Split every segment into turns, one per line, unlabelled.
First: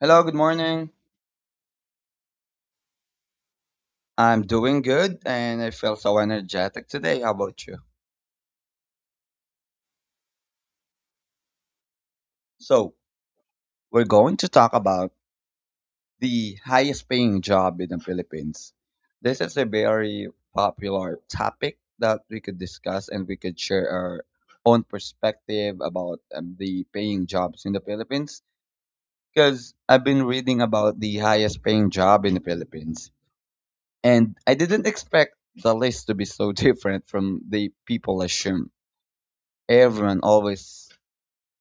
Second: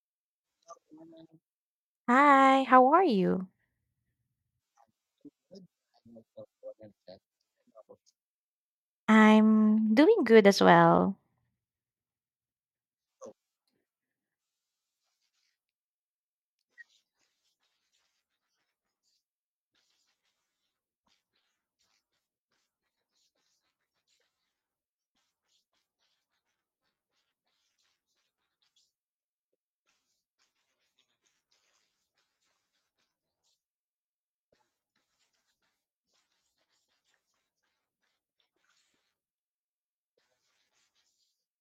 Hello, good morning.
Hi, how are you?
I'm doing good and I feel so energetic today. How about you?
I'm doing good as well.
So, we're going to talk about the highest paying job in the Philippines. This is a very popular topic that we could discuss and we could share our own perspective about the paying jobs in the Philippines because I've been reading about the highest paying job in the Philippines and I didn't expect the list to be so different from the people assume everyone always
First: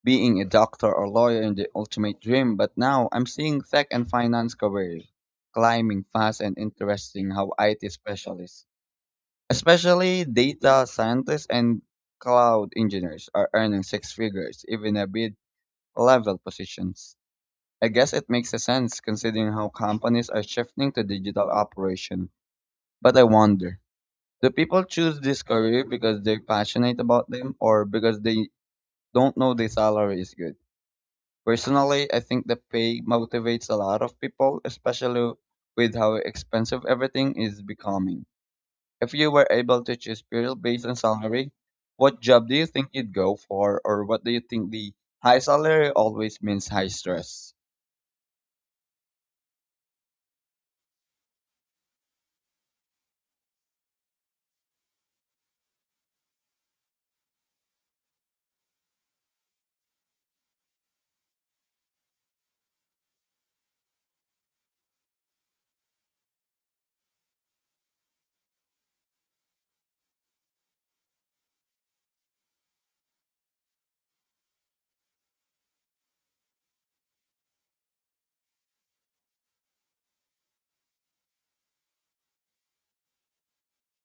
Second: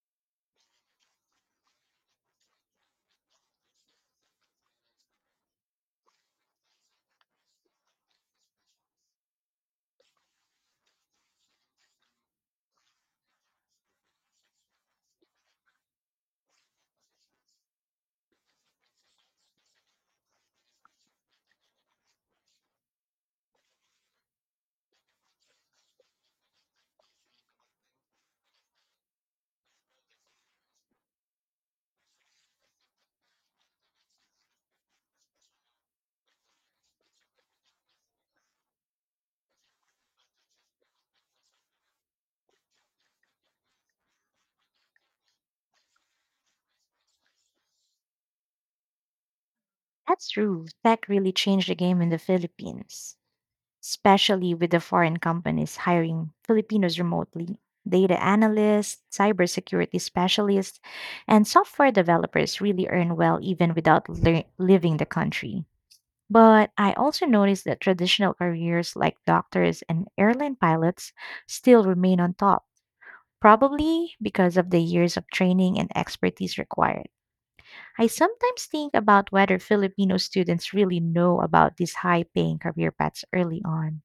being a doctor or lawyer in the ultimate dream, but now I'm seeing tech and finance careers climbing fast and interesting how IT specialists, especially data scientists and cloud engineers, are earning six figures, even at mid level positions. I guess it makes a sense considering how companies are shifting to digital operation. But I wonder, do people choose this career because they're passionate about them or because they don't know the salary is good? Personally, I think the pay motivates a lot of people, especially with how expensive everything is becoming. If you were able to choose purely based on salary, what job do you think you'd go for, or what do you think the high salary always means high stress?
That's true. Tech really changed the game in the Philippines, especially with the foreign companies hiring Filipinos remotely. Data analysts, cybersecurity specialists, and software developers really earn well even without leaving the country. But I also noticed that traditional careers like doctors and airline pilots still remain on top, probably because of the years of training and expertise required. I sometimes think about whether Filipino students really know about these high paying career paths early on,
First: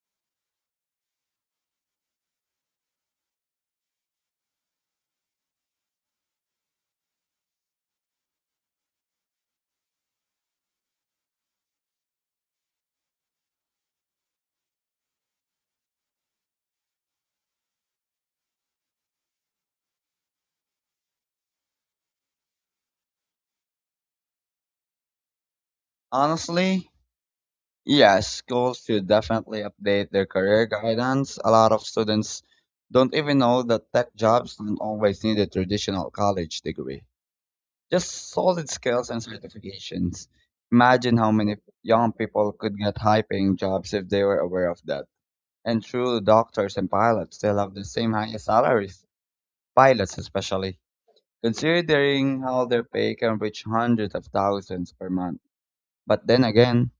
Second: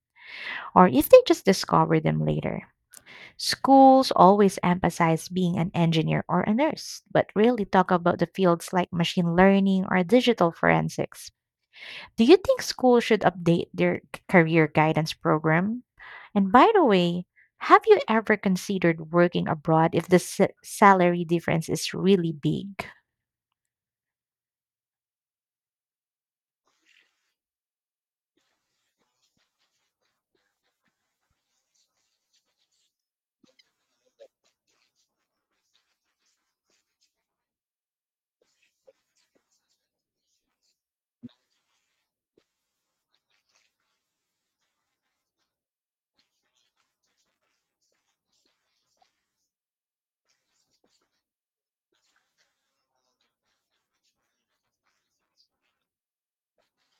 or if they just discover them later. Schools always emphasize being an engineer or a nurse, but rarely talk about the fields like machine learning or digital forensics. Do you think schools should update their career guidance program? And by the way, have you ever considered working abroad if the salary difference is really big?
Honestly, yes, schools should definitely update their career guidance. A lot of students don't even know that tech jobs don't always need a traditional college degree. Just solid skills and certifications. Imagine how many young people could get high paying jobs if they were aware of that. And true doctors and pilots still have the same highest salaries, pilots especially, considering how their pay can reach hundreds of thousands per month. But then again,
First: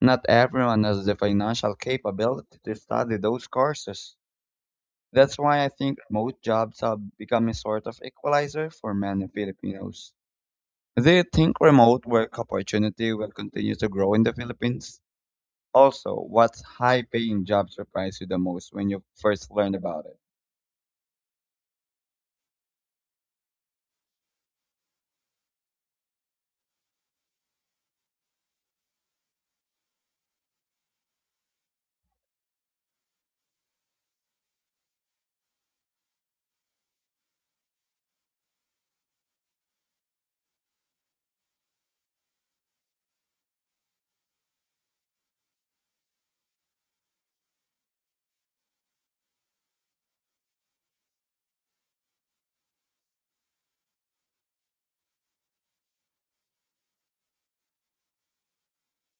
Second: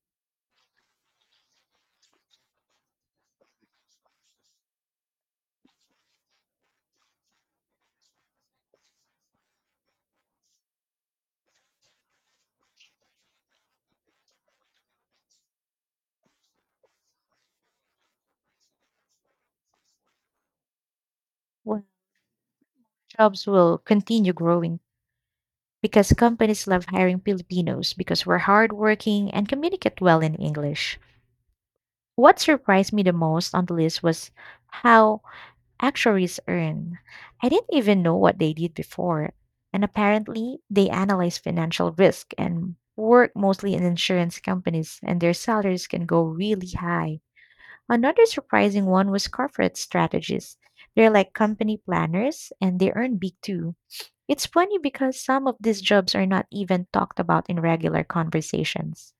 not everyone has the financial capability to study those courses. That's why I think remote jobs have become a sort of equalizer for many Filipinos. Do you think remote work opportunity will continue to grow in the Philippines? Also, what high paying job surprised you the most when you first learned about it?
Well, jobs will continue growing because companies love hiring Filipinos because we're hardworking and communicate well in English. What surprised me the most on the list was how actuaries earn. I didn't even know what they did before. And apparently, they analyze financial risk and work mostly in insurance companies, and their salaries can go really high. Another surprising one was corporate strategists. They're like company planners and they earn big too. It's funny because some of these jobs are not even talked about in regular conversations.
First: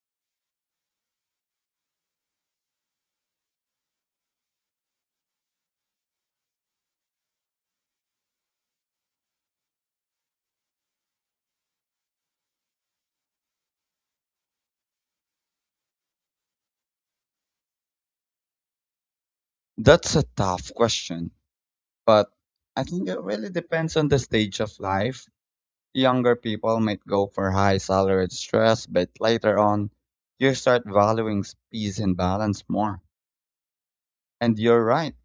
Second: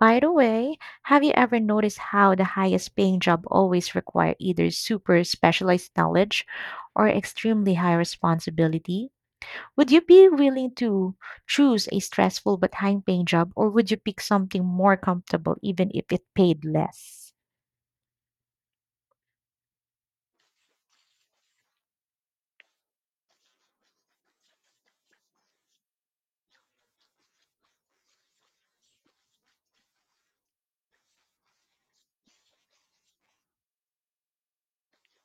By the way, have you ever noticed how the highest paying job always require either super specialized knowledge or extremely high responsibility? Would you be willing to choose a stressful but high paying job, or would you pick something more comfortable even if it paid less?
That's a tough question, but I think it really depends on the stage of life. Younger people might go for high salaried stress, but later on, you start valuing peace and balance more. And you're right,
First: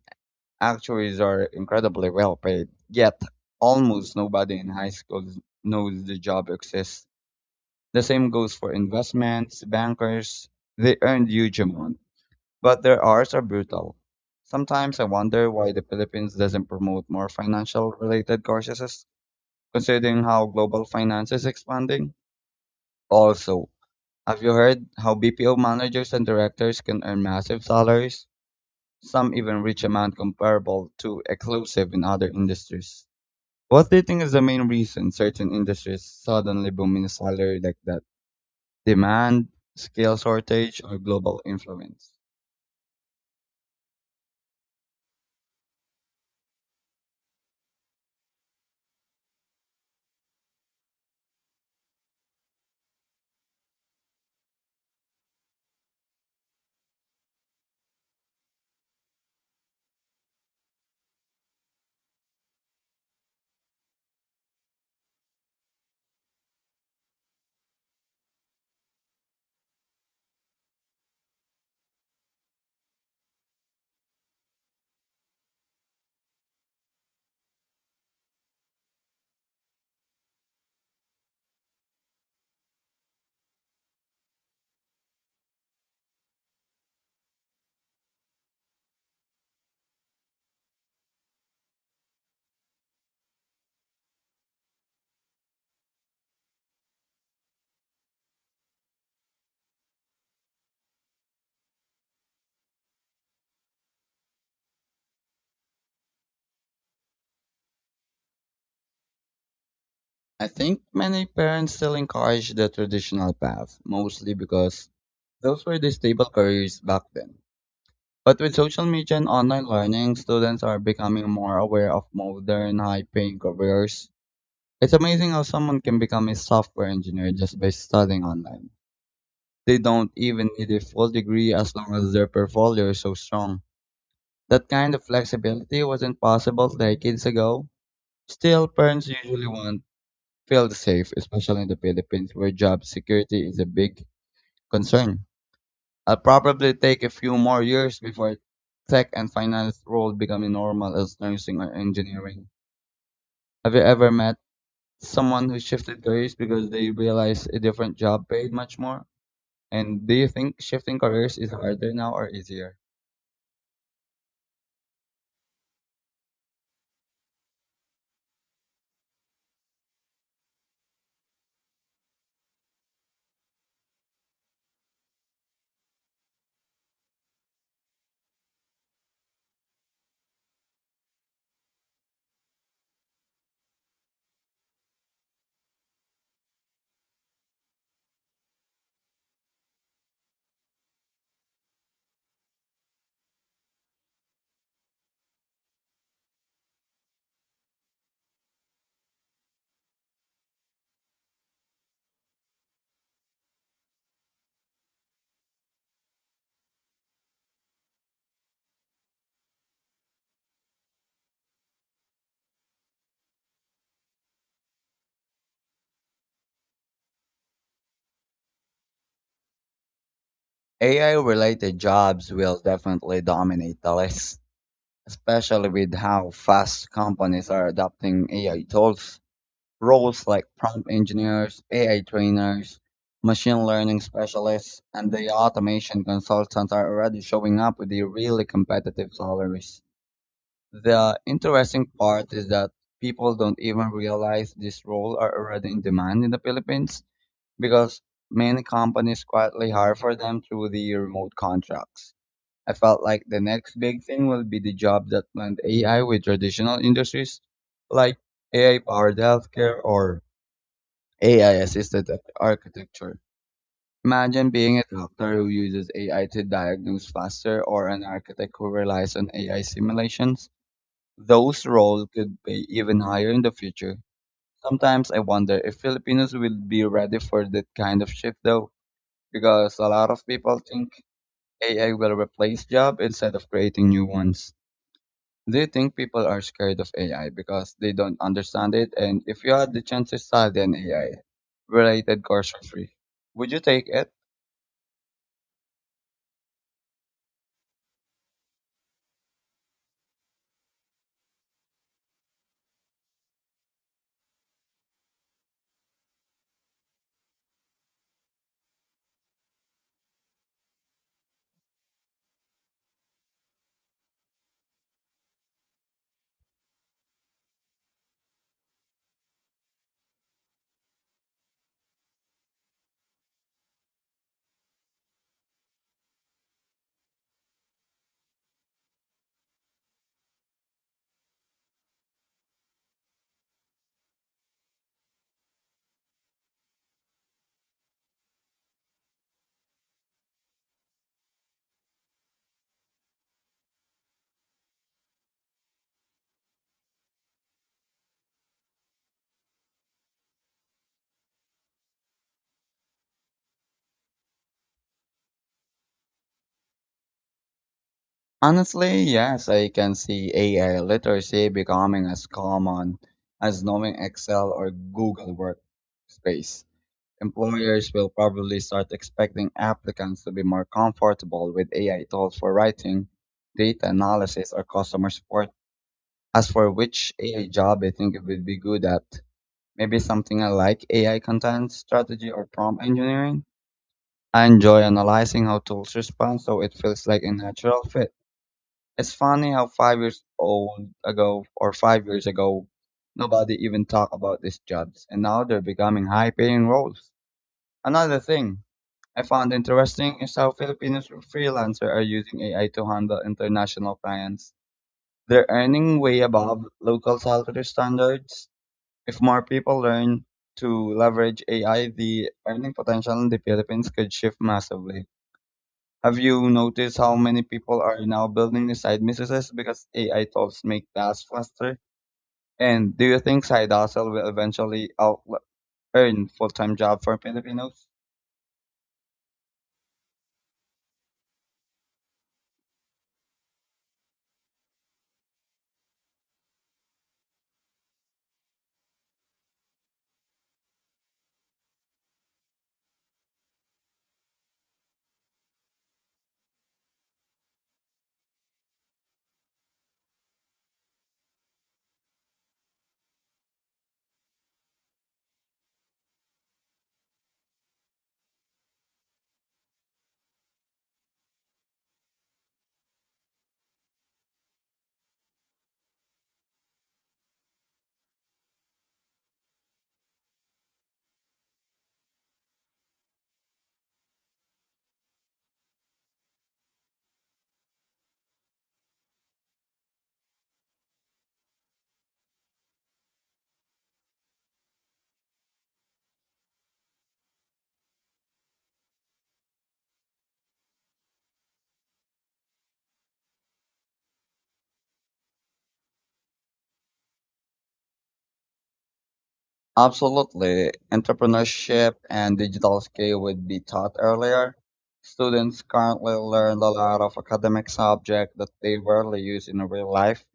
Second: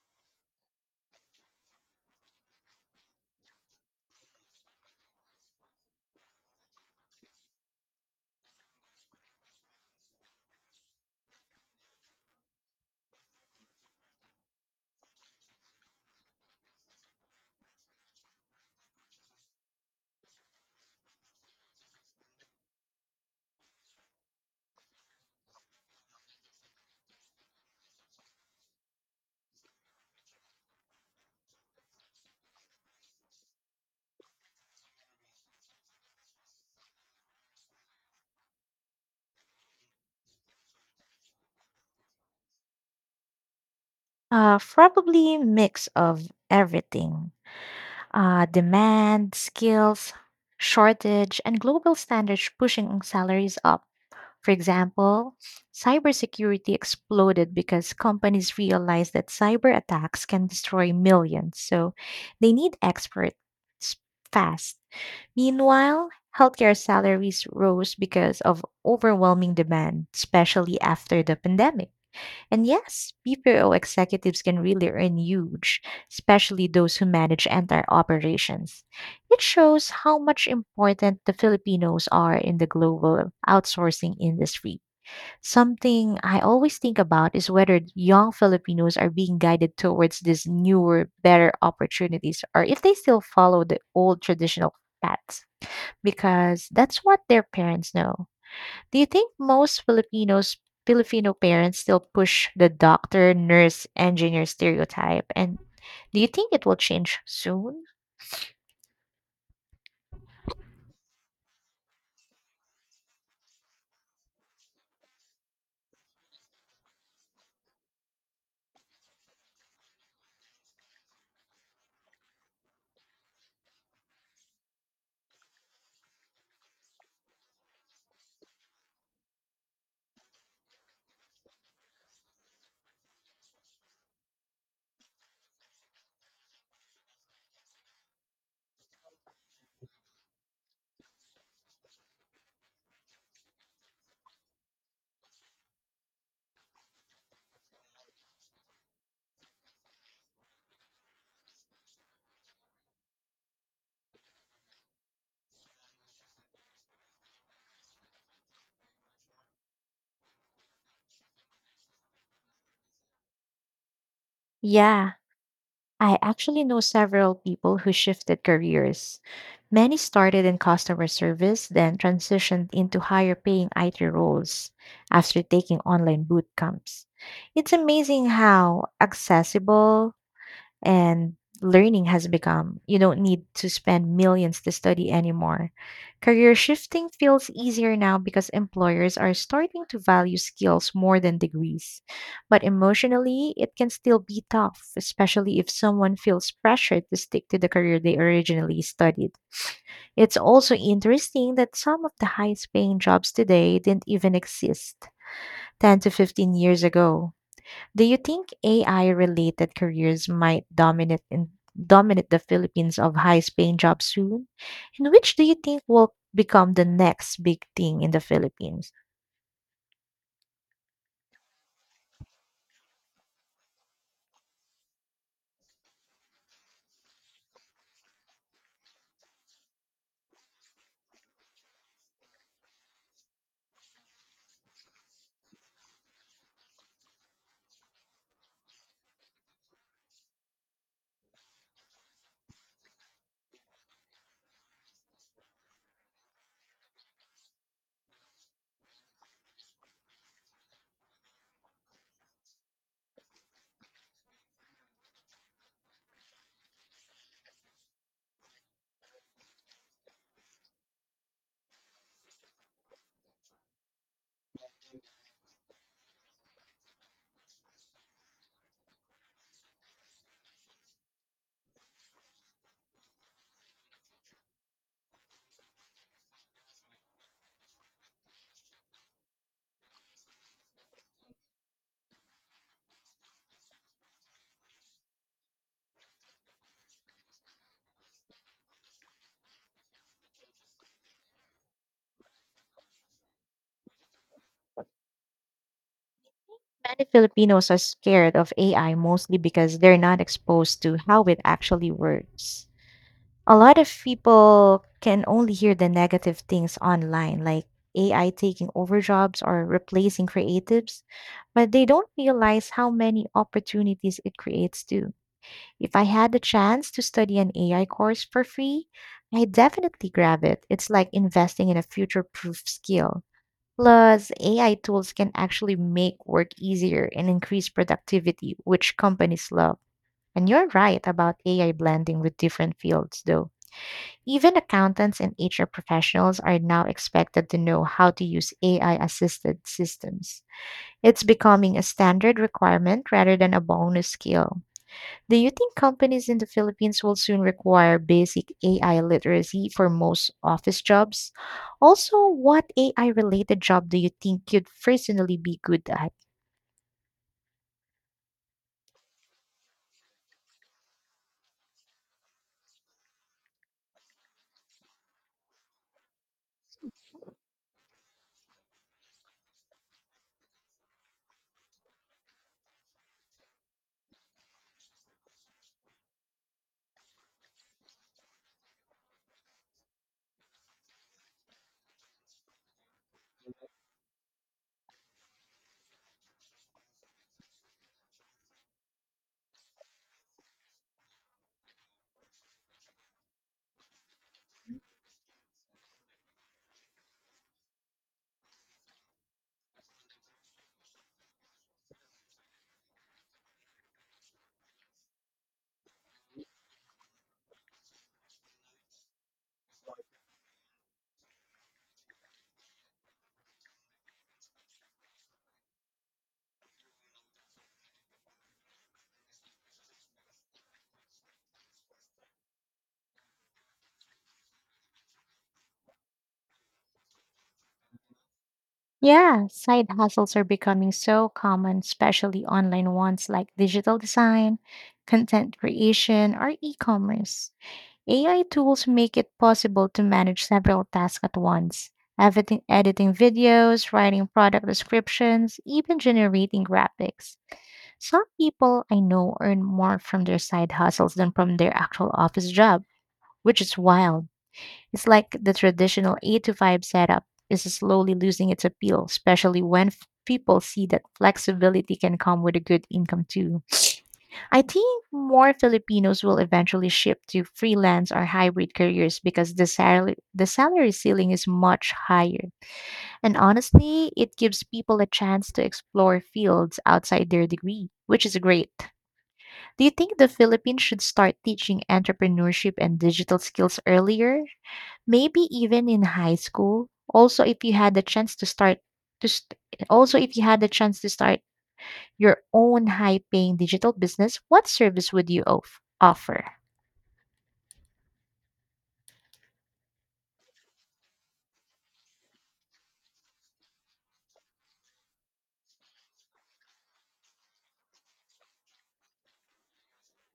actuaries are incredibly well paid, yet almost nobody in high school knows the job exists. The same goes for investments, bankers. They earn huge amount, but their hours are brutal. Sometimes I wonder why the Philippines doesn't promote more financial related courses, considering how global finance is expanding. Also, have you heard how BPO managers and directors can earn massive salaries? Some even reach amount comparable to exclusive in other industries. What do you think is the main reason certain industries suddenly boom in salary like that? Demand, skill shortage, or global influence.
Probably mix of everything. Demand, skills, shortage, and global standards pushing salaries up. For example, cybersecurity exploded because companies realized that cyber attacks can destroy millions, so they need experts fast. Meanwhile, healthcare salaries rose because of overwhelming demand, especially after the pandemic. And yes, BPO executives can really earn huge, especially those who manage entire operations. It shows how much important the Filipinos are in the global outsourcing industry. Something I always think about is whether young Filipinos are being guided towards these newer, better opportunities, or if they still follow the old traditional paths because that's what their parents know. Do you think most Filipino parents still push the doctor, nurse, engineer stereotype? And do you think it will change soon?
I think many parents still encourage the traditional path, mostly because those were the stable careers back then. But with social media and online learning, students are becoming more aware of modern, high paying careers. It's amazing how someone can become a software engineer just by studying online. They don't even need a full degree as long as their portfolio is so strong. That kind of flexibility wasn't possible decades ago. Still, parents usually want feel safe, especially in the Philippines where job security is a big concern. I'll probably take a few more years before tech and finance roles becoming normal as nursing or engineering. Have you ever met someone who shifted careers because they realized a different job paid much more? And do you think shifting careers is harder now or easier?
Yeah, I actually know several people who shifted careers. Many started in customer service, then transitioned into higher paying IT roles after taking online boot camps. It's amazing how accessible and learning has become. You don't need to spend millions to study anymore. Career shifting feels easier now because employers are starting to value skills more than degrees. But emotionally, it can still be tough, especially if someone feels pressured to stick to the career they originally studied. It's also interesting that some of the highest paying jobs today didn't even exist 10 to 15 years ago. Do you think AI related careers might dominate the Philippines of highest paying jobs soon? And which do you think will become the next big thing in the Philippines?
AI related jobs will definitely dominate the list, especially with how fast companies are adopting AI tools. Roles like prompt engineers, AI trainers, machine learning specialists, and the automation consultants are already showing up with the really competitive salaries. The interesting part is that people don't even realize these roles are already in demand in the Philippines because many companies quietly hire for them through the remote contracts. I felt like the next big thing will be the job that blend AI with traditional industries like AI powered healthcare or AI assisted architecture. Imagine being a doctor who uses AI to diagnose faster or an architect who relies on AI simulations. Those roles could be even higher in the future. Sometimes I wonder if Filipinos will be ready for that kind of shift though, because a lot of people think AI will replace jobs instead of creating new ones. Do you think people are scared of AI because they don't understand it? And if you had the chance to study an AI related course for free, would you take it?
Many Filipinos are scared of AI mostly because they're not exposed to how it actually works. A lot of people can only hear the negative things online, like AI taking over jobs or replacing creatives, but they don't realize how many opportunities it creates too. If I had the chance to study an AI course for free, I'd definitely grab it. It's like investing in a future proof skill. Plus, AI tools can actually make work easier and increase productivity, which companies love. And you're right about AI blending with different fields, though. Even accountants and HR professionals are now expected to know how to use AI assisted systems. It's becoming a standard requirement rather than a bonus skill. Do you think companies in the Philippines will soon require basic AI literacy for most office jobs? Also, what AI related job do you think you'd personally be good at?
Honestly, yes, I can see AI literacy becoming as common as knowing Excel or Google Workspace. Employers will probably start expecting applicants to be more comfortable with AI tools for writing, data analysis, or customer support. As for which AI job I think it would be good at, maybe something I like AI content strategy or prompt engineering. I enjoy analyzing how tools respond so it feels like a natural fit. It's funny how 5 years old ago or 5 years ago, nobody even talked about these jobs and now they're becoming high paying roles. Another thing I found interesting is how Filipinos freelancers are using AI to handle international clients. They're earning way above local salary standards if more people learn to leverage AI, the earning potential in the Philippines could shift massively. Have you noticed how many people are now building new side businesses because AI tools make tasks faster? And do you think side hustle will eventually out earn full time job for Filipinos?
Yeah, side hustles are becoming so common, especially online ones like digital design, content creation, or e commerce. AI tools make it possible to manage several tasks at once. Editing videos, writing product descriptions, even generating graphics. Some people I know earn more from their side hustles than from their actual office job, which is wild. It's like the traditional 8 to 5 setup is slowly losing its appeal, especially when people see that flexibility can come with a good income too. I think more Filipinos will eventually shift to freelance or hybrid careers because the salary ceiling is much higher. And honestly, it gives people a chance to explore fields outside their degree, which is great. Do you think the Philippines should start teaching entrepreneurship and digital skills earlier? Maybe even in high school. Also, if you had the chance to start to st- also if you had the chance to start your own high-paying digital business, what service would you offer?
Absolutely. Entrepreneurship and digital skill would be taught earlier. Students currently learn a lot of academic subjects that they rarely use in real life,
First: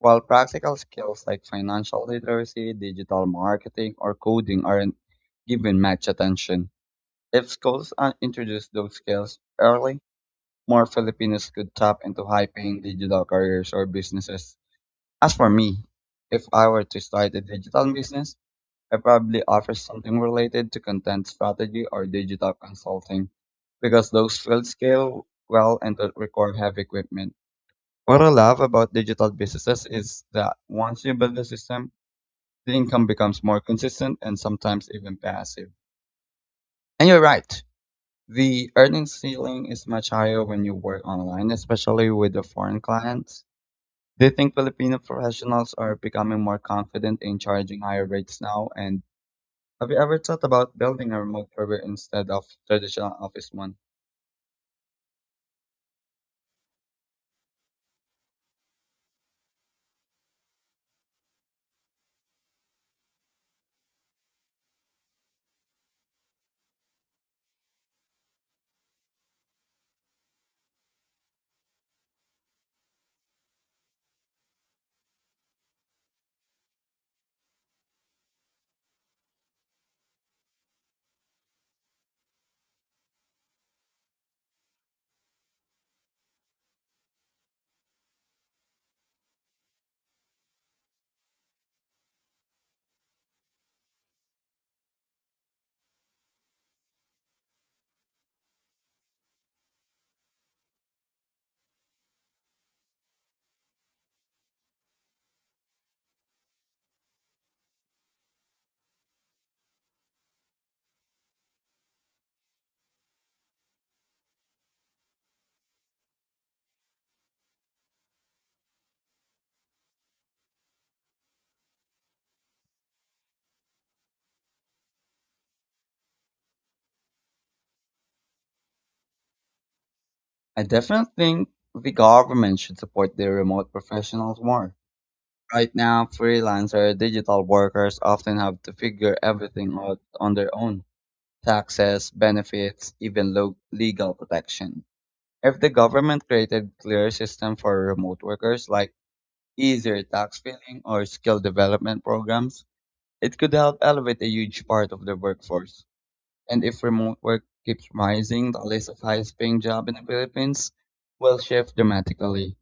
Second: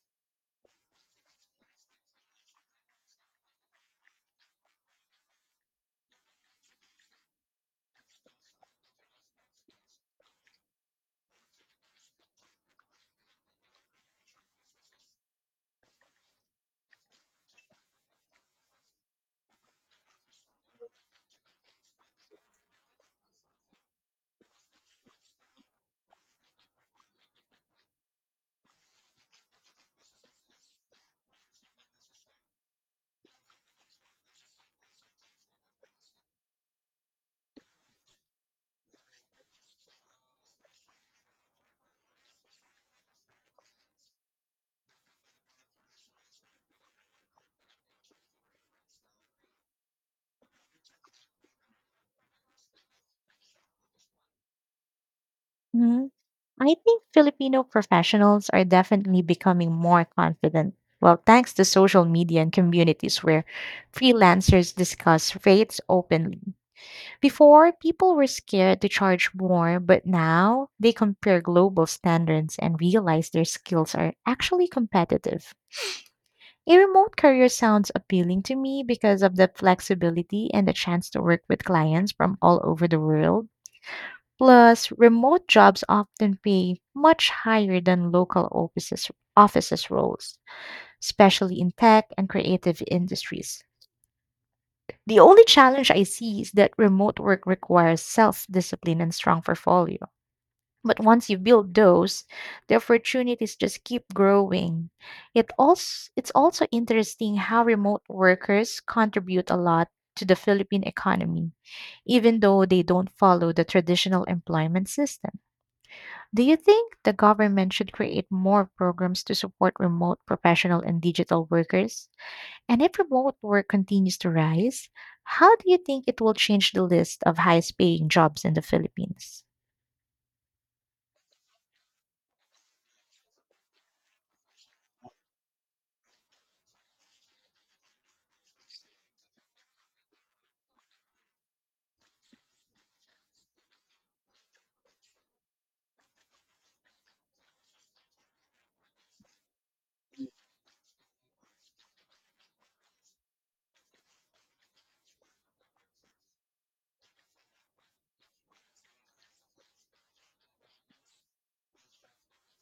while practical skills like financial literacy, digital marketing, or coding aren't given much attention. If schools introduce those skills early, more Filipinos could tap into high-paying digital careers or businesses. As for me, if I were to start a digital business, I probably offer something related to content strategy or digital consulting because those fields scale well and don't require heavy equipment. What I love about digital businesses is that once you build a system, the income becomes more consistent and sometimes even passive. And you're right, the earnings ceiling is much higher when you work online, especially with the foreign clients. Do you think Filipino professionals are becoming more confident in charging higher rates now and have you ever thought about building a remote career instead of traditional office one?
Mhm. I think Filipino professionals are definitely becoming more confident. Well, thanks to social media and communities where freelancers discuss rates openly. Before, people were scared to charge more, but now they compare global standards and realize their skills are actually competitive. A remote career sounds appealing to me because of the flexibility and the chance to work with clients from all over the world. Plus, remote jobs often pay much higher than local offices roles, especially in tech and creative industries. The only challenge I see is that remote work requires self discipline and strong portfolio. But once you build those, the opportunities just keep growing. It's also interesting how remote workers contribute a lot to the Philippine economy, even though they don't follow the traditional employment system. Do you think the government should create more programs to support remote professional and digital workers? And if remote work continues to rise, how do you think it will change the list of highest paying jobs in the Philippines?
I definitely think the government should support the remote professionals more. Right now, freelancer digital workers often have to figure everything out on their own. Taxes, benefits, even legal protection. If the government created clear system for remote workers like easier tax filing or skill development programs, it could help elevate a huge part of the workforce. And if remote work keeps rising, the list of highest paying jobs in the Philippines will shift dramatically.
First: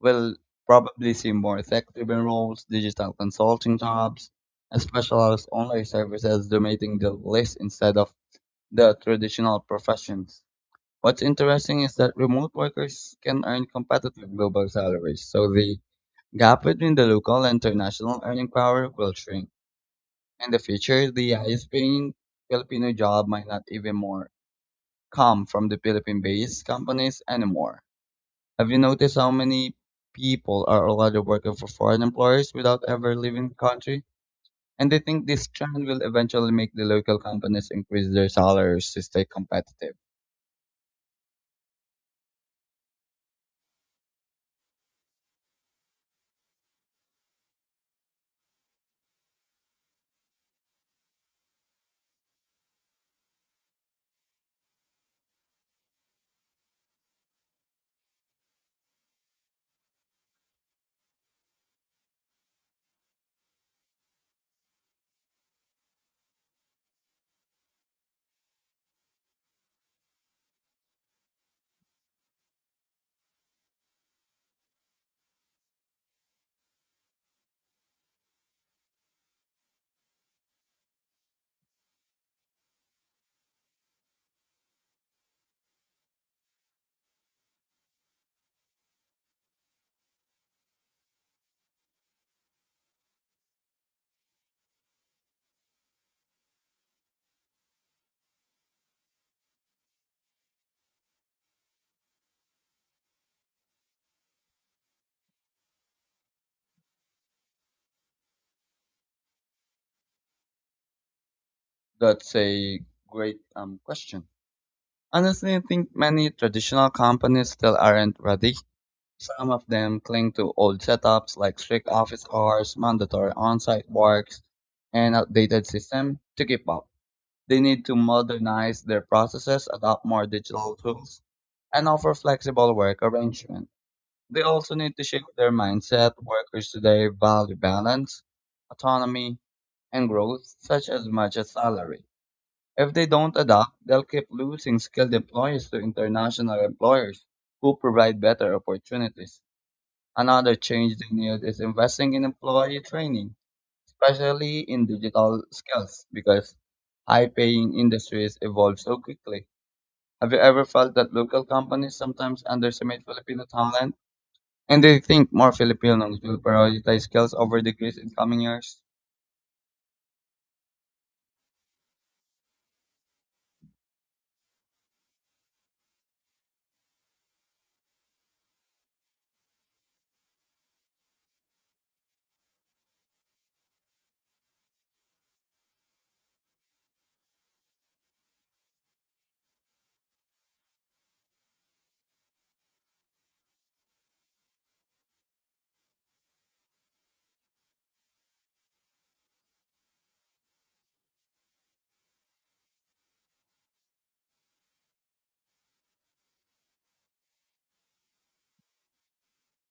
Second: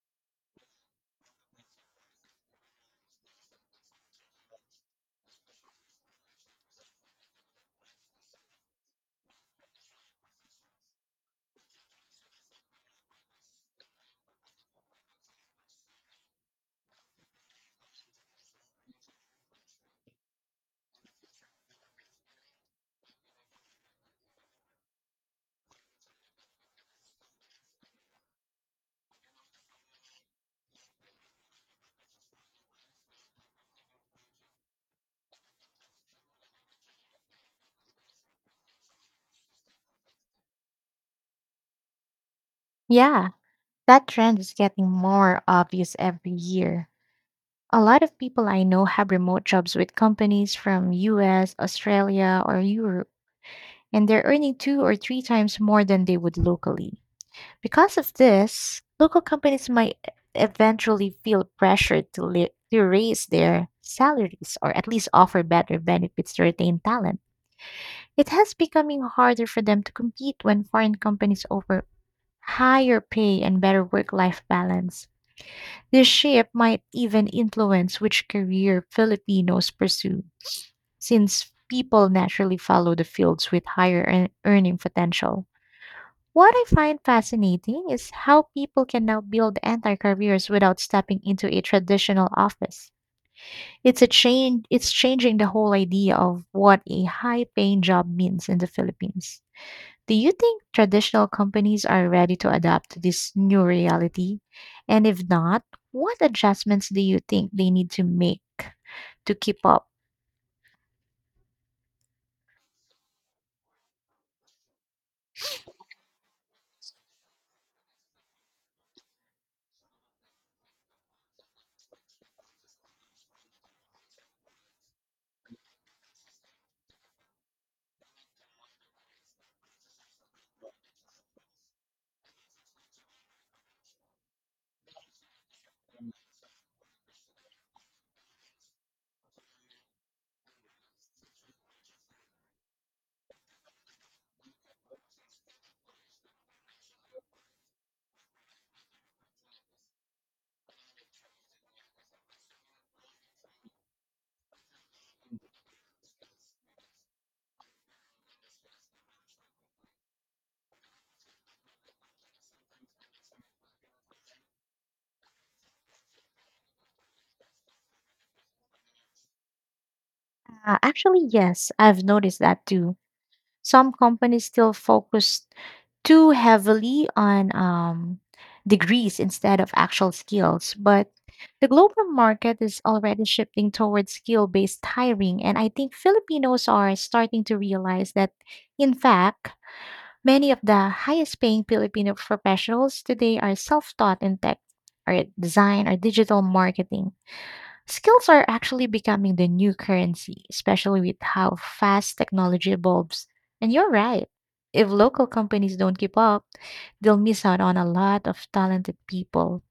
We'll probably see more effective roles, digital consulting jobs, and specialized online services dominating the list instead of the traditional professions. What's interesting is that remote workers can earn competitive global salaries, so the gap between the local and international earning power will shrink. In the future, the highest paying Filipino job might not even more come from the Philippine-based companies anymore. Have you noticed how many people are already working for foreign employers without ever leaving the country? And they think this trend will eventually make the local companies increase their salaries to stay competitive.
Yeah, that trend is getting more obvious every year. A lot of people I know have remote jobs with companies from US, Australia, or Europe, and they're earning two or three times more than they would locally. Because of this, local companies might eventually feel pressured to raise their salaries or at least offer better benefits to retain talent. It has becoming harder for them to compete when foreign companies offer higher pay and better work life balance. This shift might even influence which career Filipinos pursue, since people naturally follow the fields with higher earning potential. What I find fascinating is how people can now build entire careers without stepping into a traditional office. It's a change it's changing the whole idea of what a high paying job means in the Philippines. Do you think traditional companies are ready to adapt to this new reality? And if not, what adjustments do you think they need to make to keep up?
That's a great question. Honestly, I think many traditional companies still aren't ready. Some of them cling to old setups like strict office hours, mandatory on-site works, and outdated system to keep up. They need to modernize their processes, adopt more digital tools, and offer flexible work arrangement. They also need to shift their mindset. Workers today value balance, autonomy, and growth such as much as salary. If they don't adapt, they'll keep losing skilled employees to international employers who provide better opportunities. Another change they need is investing in employee training especially in digital skills, because high paying industries evolve so quickly. Have you ever felt that local companies sometimes underestimate Filipino talent? And they think more Filipinos will prioritize skills over degrees in coming years?
Actually, yes, I've noticed that too. Some companies still focus too heavily on degrees instead of actual skills. But the global market is already shifting towards skill based hiring. And I think Filipinos are starting to realize that, in fact, many of the highest paying Filipino professionals today are self taught in tech, or design, or digital marketing. Skills are actually becoming the new currency, especially with how fast technology evolves. And you're right. If local companies don't keep up, they'll miss out on a lot of talented people.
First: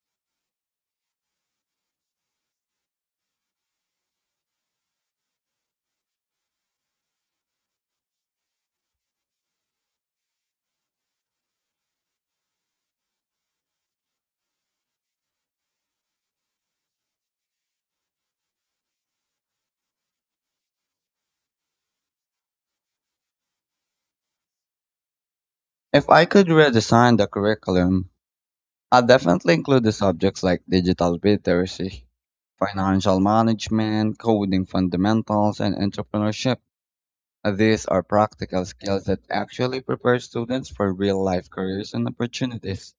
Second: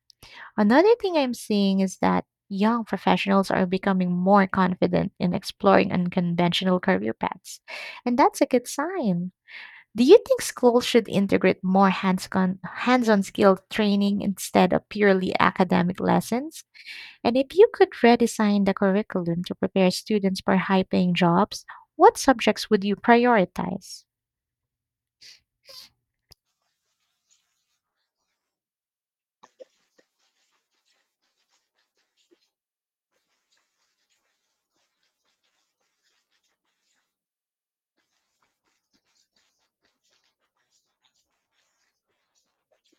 Another thing I'm seeing is that young professionals are becoming more confident in exploring unconventional career paths. And that's a good sign. Do you think schools should integrate more hands-on skill training instead of purely academic lessons? And if you could redesign the curriculum to prepare students for high-paying jobs, what subjects would you prioritize?
If I could redesign the curriculum, I'd definitely include the subjects like digital literacy, financial management, coding fundamentals, and entrepreneurship. These are practical skills that actually prepare students for real-life careers and opportunities.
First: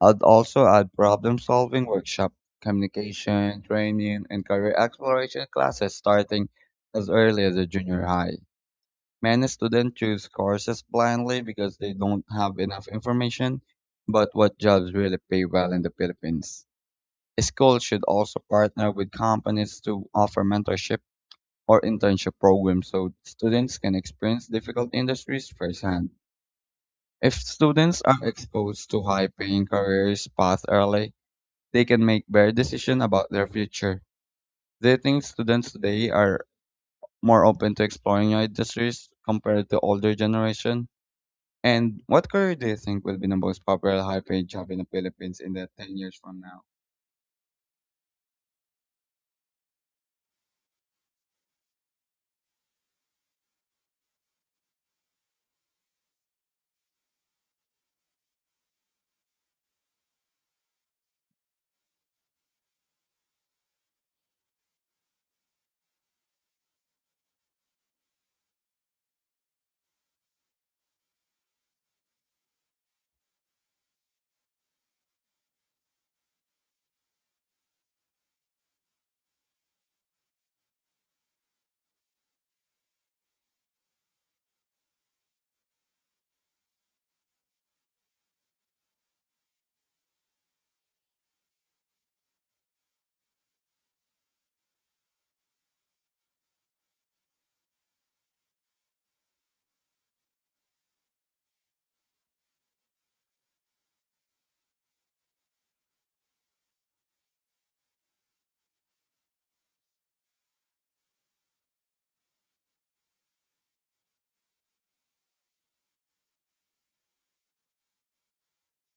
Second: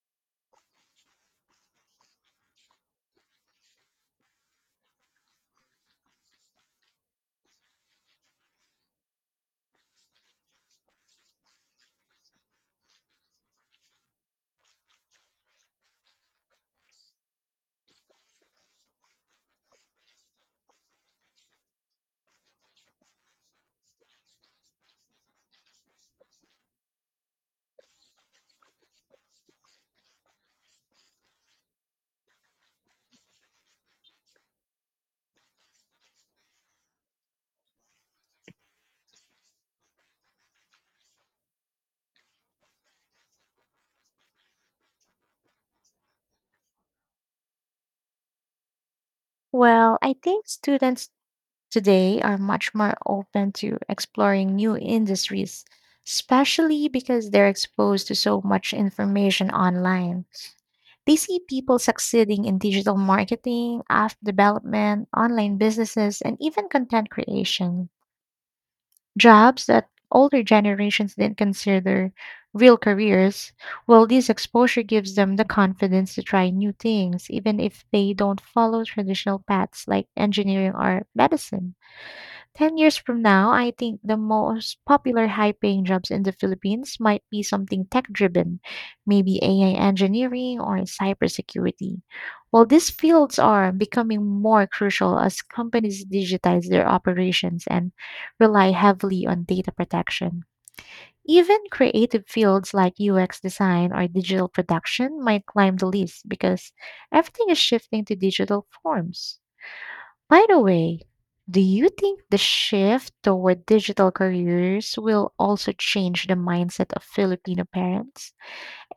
I'd also add problem-solving workshop, communication, training, and career exploration classes starting as early as a junior high. Many students choose courses blindly because they don't have enough information about what jobs really pay well in the Philippines. Schools should also partner with companies to offer mentorship or internship programs so students can experience difficult industries firsthand. If students are exposed to high paying careers path early, they can make better decisions about their future. Do you think students today are more open to exploring new industries compared to older generation? And what career do you think will be the most popular high paid job in the Philippines in the 10 years from now?
Well, I think students today are much more open to exploring new industries, especially because they're exposed to so much information online. They see people succeeding in digital marketing, app development, online businesses, and even content creation. Jobs that older generations didn't consider real careers. Well, this exposure gives them the confidence to try new things, even if they don't follow traditional paths like engineering or medicine. 10 years from now, I think the most popular high paying jobs in the Philippines might be something tech driven, maybe AI engineering or cybersecurity. Well, these fields are becoming more crucial as companies digitize their operations and rely heavily on data protection. Even creative fields like UX design or digital production might climb the list because everything is shifting to digital forms. By the way, do you think the shift toward digital careers will also change the mindset of Filipino parents?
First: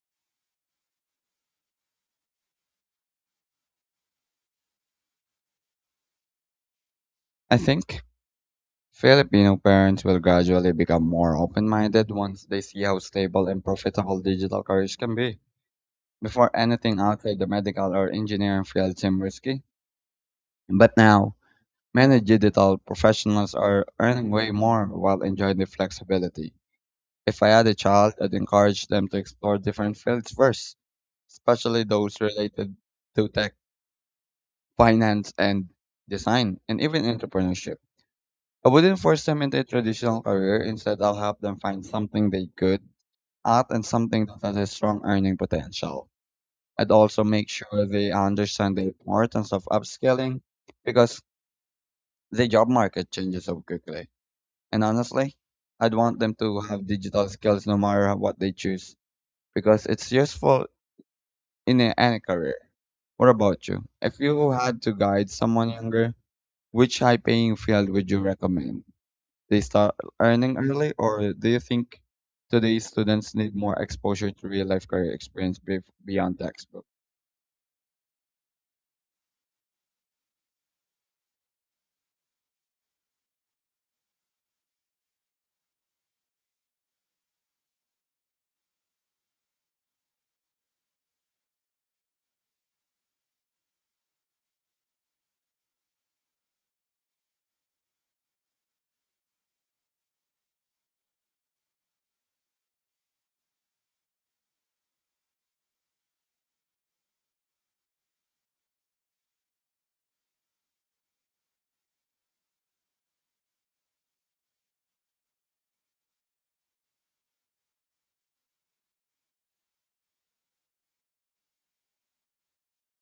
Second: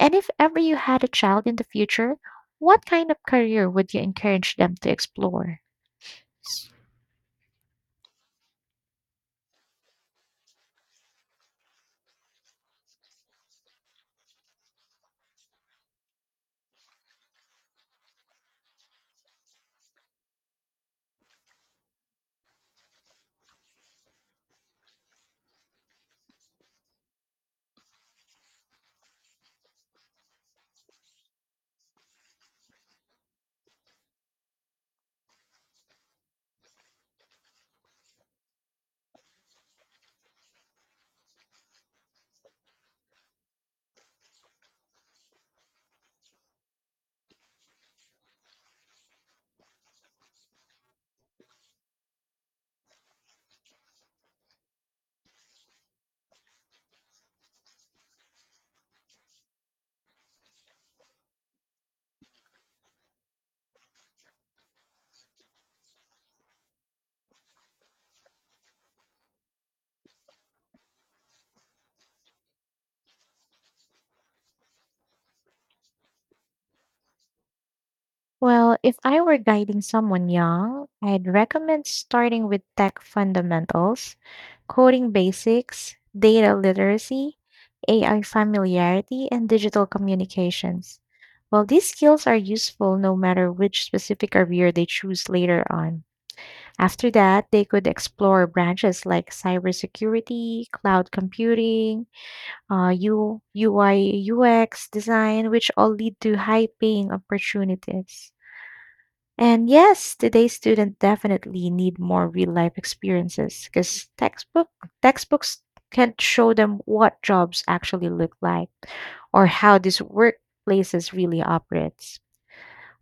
And if ever you had a child in the future, what kind of career would you encourage them to explore?
I think Filipino parents will gradually become more open minded once they see how stable and profitable digital careers can be. Before anything outside the medical or engineering field seemed risky. But now, many digital professionals are earning way more while enjoying the flexibility. If I had a child, I'd encourage them to explore different fields first, especially those related to tech, finance, and design, and even entrepreneurship. I wouldn't force them into a traditional career. Instead, I'll help them find something they good at and something that has a strong earning potential. I'd also make sure they understand the importance of upskilling because the job market changes so quickly. And honestly, I'd want them to have digital skills no matter what they choose because it's useful in any career. What about you? If you had to guide someone younger, which high paying field would you recommend? They start earning early, or do you think today's students need more exposure to real life career experience beyond textbooks?
Well, if I were guiding someone young, I'd recommend starting with tech fundamentals, coding basics, data literacy, AI familiarity, and digital communications. Well, these skills are useful no matter which specific career they choose later on. After that, they could explore branches like cybersecurity, cloud computing, UI, UX design, which all lead to high paying opportunities. And yes, today's students definitely need more real life experiences because textbooks can't show them what jobs actually look like or how these workplaces really operates.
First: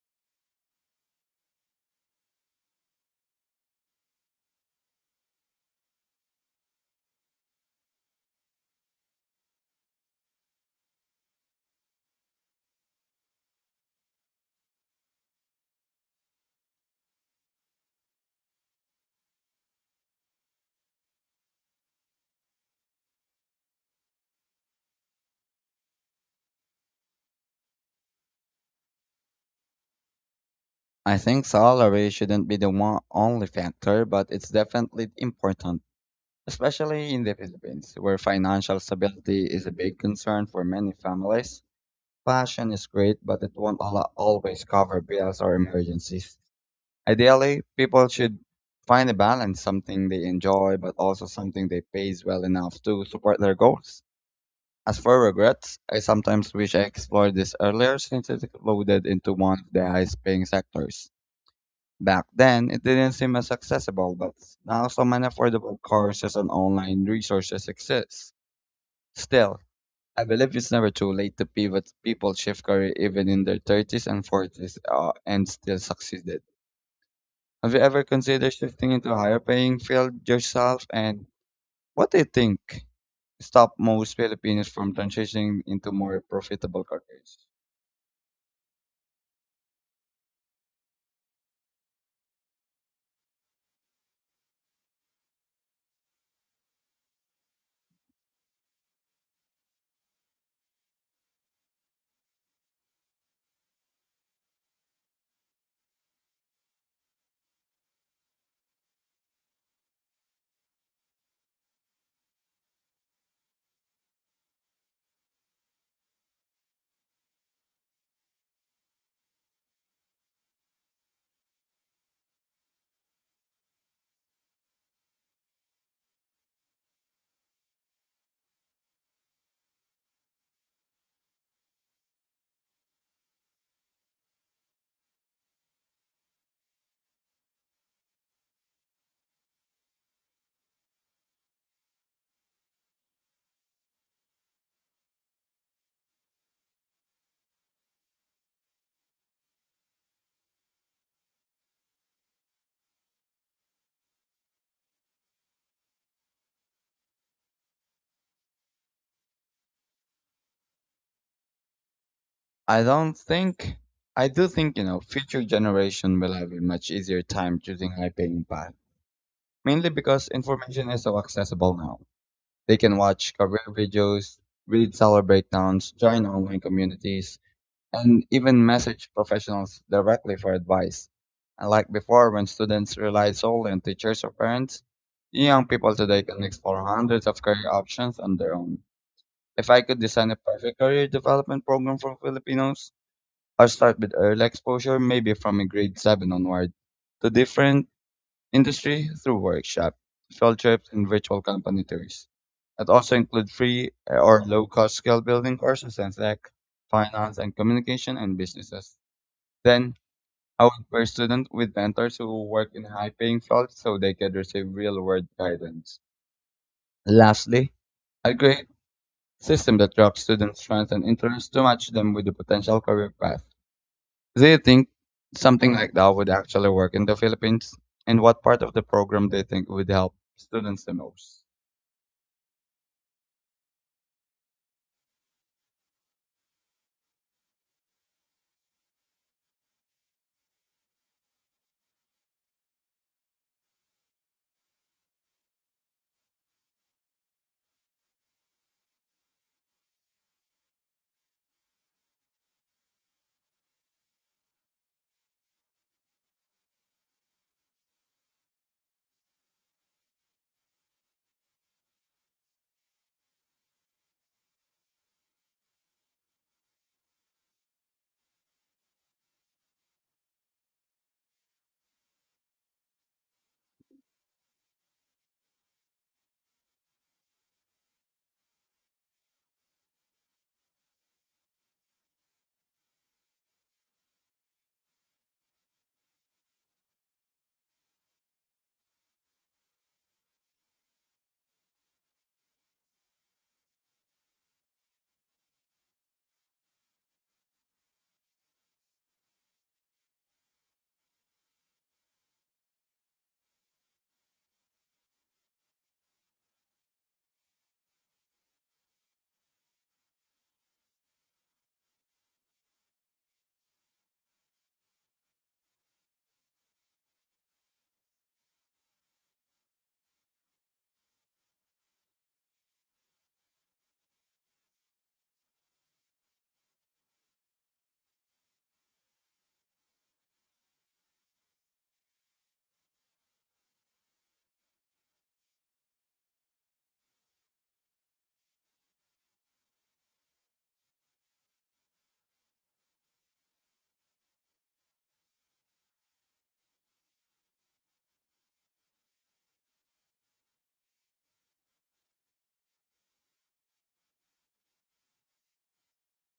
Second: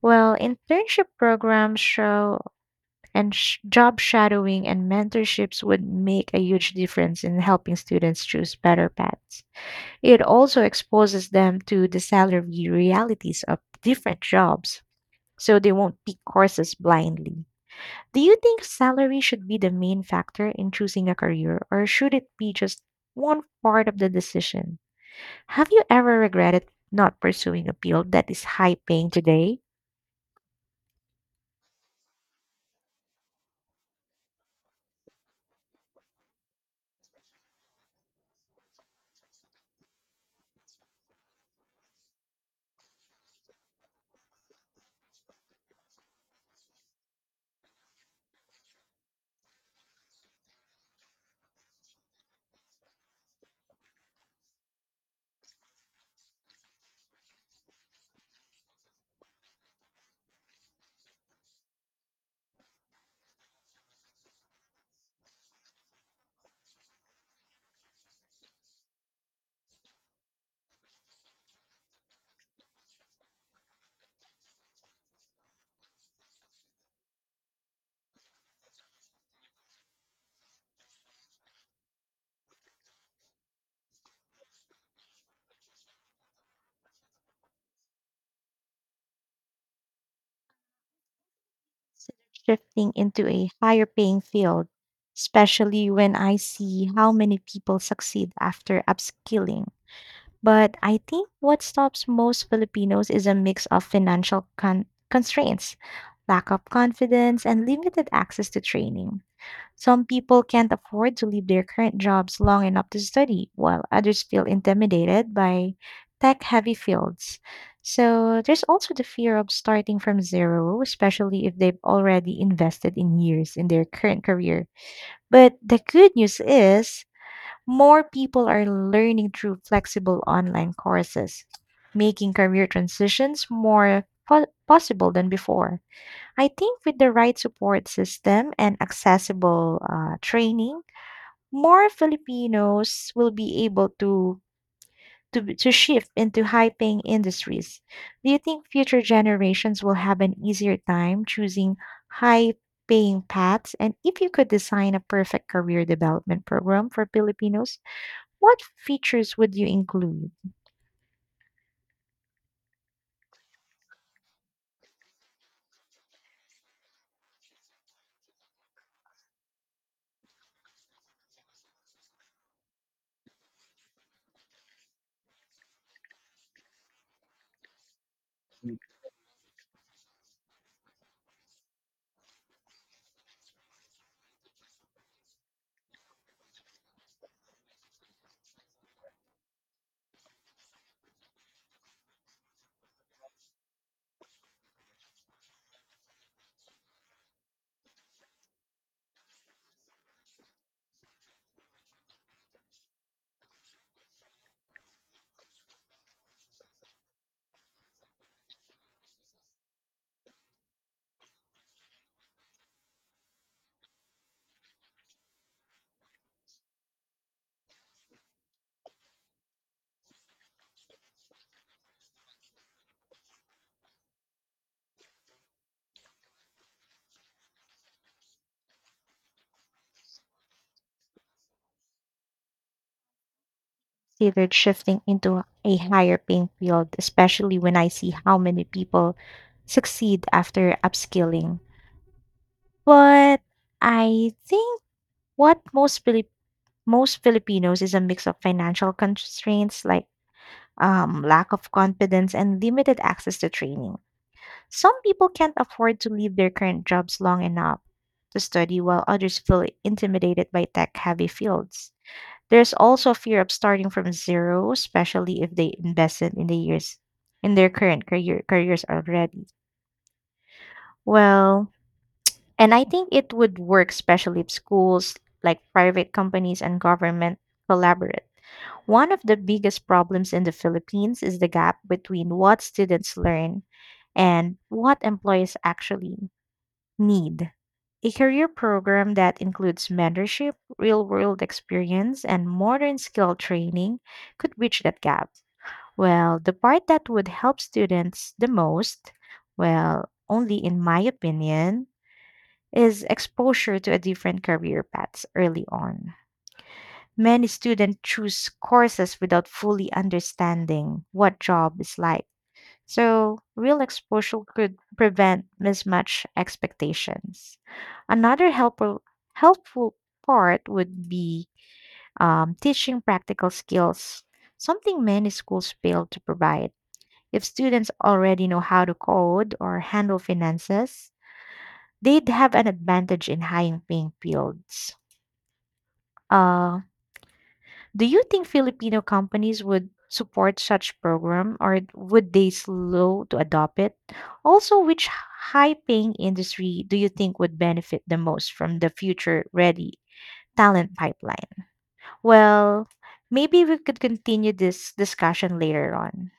Well, internship programs show and job shadowing and mentorships would make a huge difference in helping students choose better paths. It also exposes them to the salary realities of different jobs so they won't pick courses blindly. Do you think salary should be the main factor in choosing a career, or should it be just one part of the decision? Have you ever regretted not pursuing a field that is high paying today?
I think salary shouldn't be the one only factor, but it's definitely important, especially in the Philippines, where financial stability is a big concern for many families. Passion is great, but it won't always cover bills or emergencies. Ideally, people should find a balance, something they enjoy, but also something they pays well enough to support their goals. As for regrets, I sometimes wish I explored this earlier since it's loaded into one of the highest paying sectors. Back then, it didn't seem as accessible, but now so many affordable courses and online resources exist. Still, I believe it's never too late to pivot. People shift career even in their 30s and 40s and still succeeded. Have you ever considered shifting into a higher paying field yourself? And what do you think stop most Filipinos from transitioning into more profitable careers?
Instead shifting into a higher paying field, especially when I see how many people succeed after upskilling. But I think what stops most Filipinos is a mix of constraints, lack of confidence, and limited access to training. Some people can't afford to leave their current jobs long enough to study, while others feel intimidated by tech heavy fields. So there's also the fear of starting from zero, especially if they've already invested in years in their current career. But the good news is, more people are learning through flexible online courses, making career transitions more possible than before. I think with the right support system and accessible training, more Filipinos will be able to, to shift into high-paying industries. Do you think future generations will have an easier time choosing high-paying paths? And if you could design a perfect career development program for Filipinos, what features would you include?
I don't think, I do think, you know, future generation will have a much easier time choosing high paying path mainly because information is so accessible now. They can watch career videos, read seller breakdowns, join online communities, and even message professionals directly for advice. Unlike before, when students relied solely on teachers or parents, young people today can explore hundreds of career options on their own. If I could design a perfect career development program for Filipinos, I'd start with early exposure, maybe from a grade 7 onward, to different industry through workshops, field trips, and virtual company tours. It also includes free or low cost skill building courses in tech, finance, and communication and businesses. Then I would pair students with mentors who work in high paying fields so they could receive real world guidance. Lastly, a great system that tracks students' strengths and interests to match them with the potential career path. Do you think something like that would actually work in the Philippines? And what part of the program do you think would help students the most?
Considered shifting into a higher paying field, especially when I see how many people succeed after upskilling. But I think what most Filipinos is a mix of financial constraints like lack of confidence and limited access to training. Some people can't afford to leave their current jobs long enough to study, while others feel intimidated by tech heavy fields. There's also fear of starting from zero, especially if they invested in the years in their current careers already. Well, and I think it would work especially if schools like private companies and government collaborate. One of the biggest problems in the Philippines is the gap between what students learn and what employees actually need. A career program that includes mentorship, real world experience, and modern skill training could bridge that gap. Well, the part that would help students the most, well, only in my opinion, is exposure to a different career paths early on. Many students choose courses without fully understanding what job is like so, real exposure could prevent mismatched expectations. Another helpful part would be teaching practical skills, something many schools fail to provide. If students already know how to code or handle finances, they'd have an advantage in high paying fields. Uh, Do you think Filipino companies would support such program or would they slow to adopt it? Also, which high paying industry do you think would benefit the most from the future ready talent pipeline? Well, maybe we could continue this discussion later on.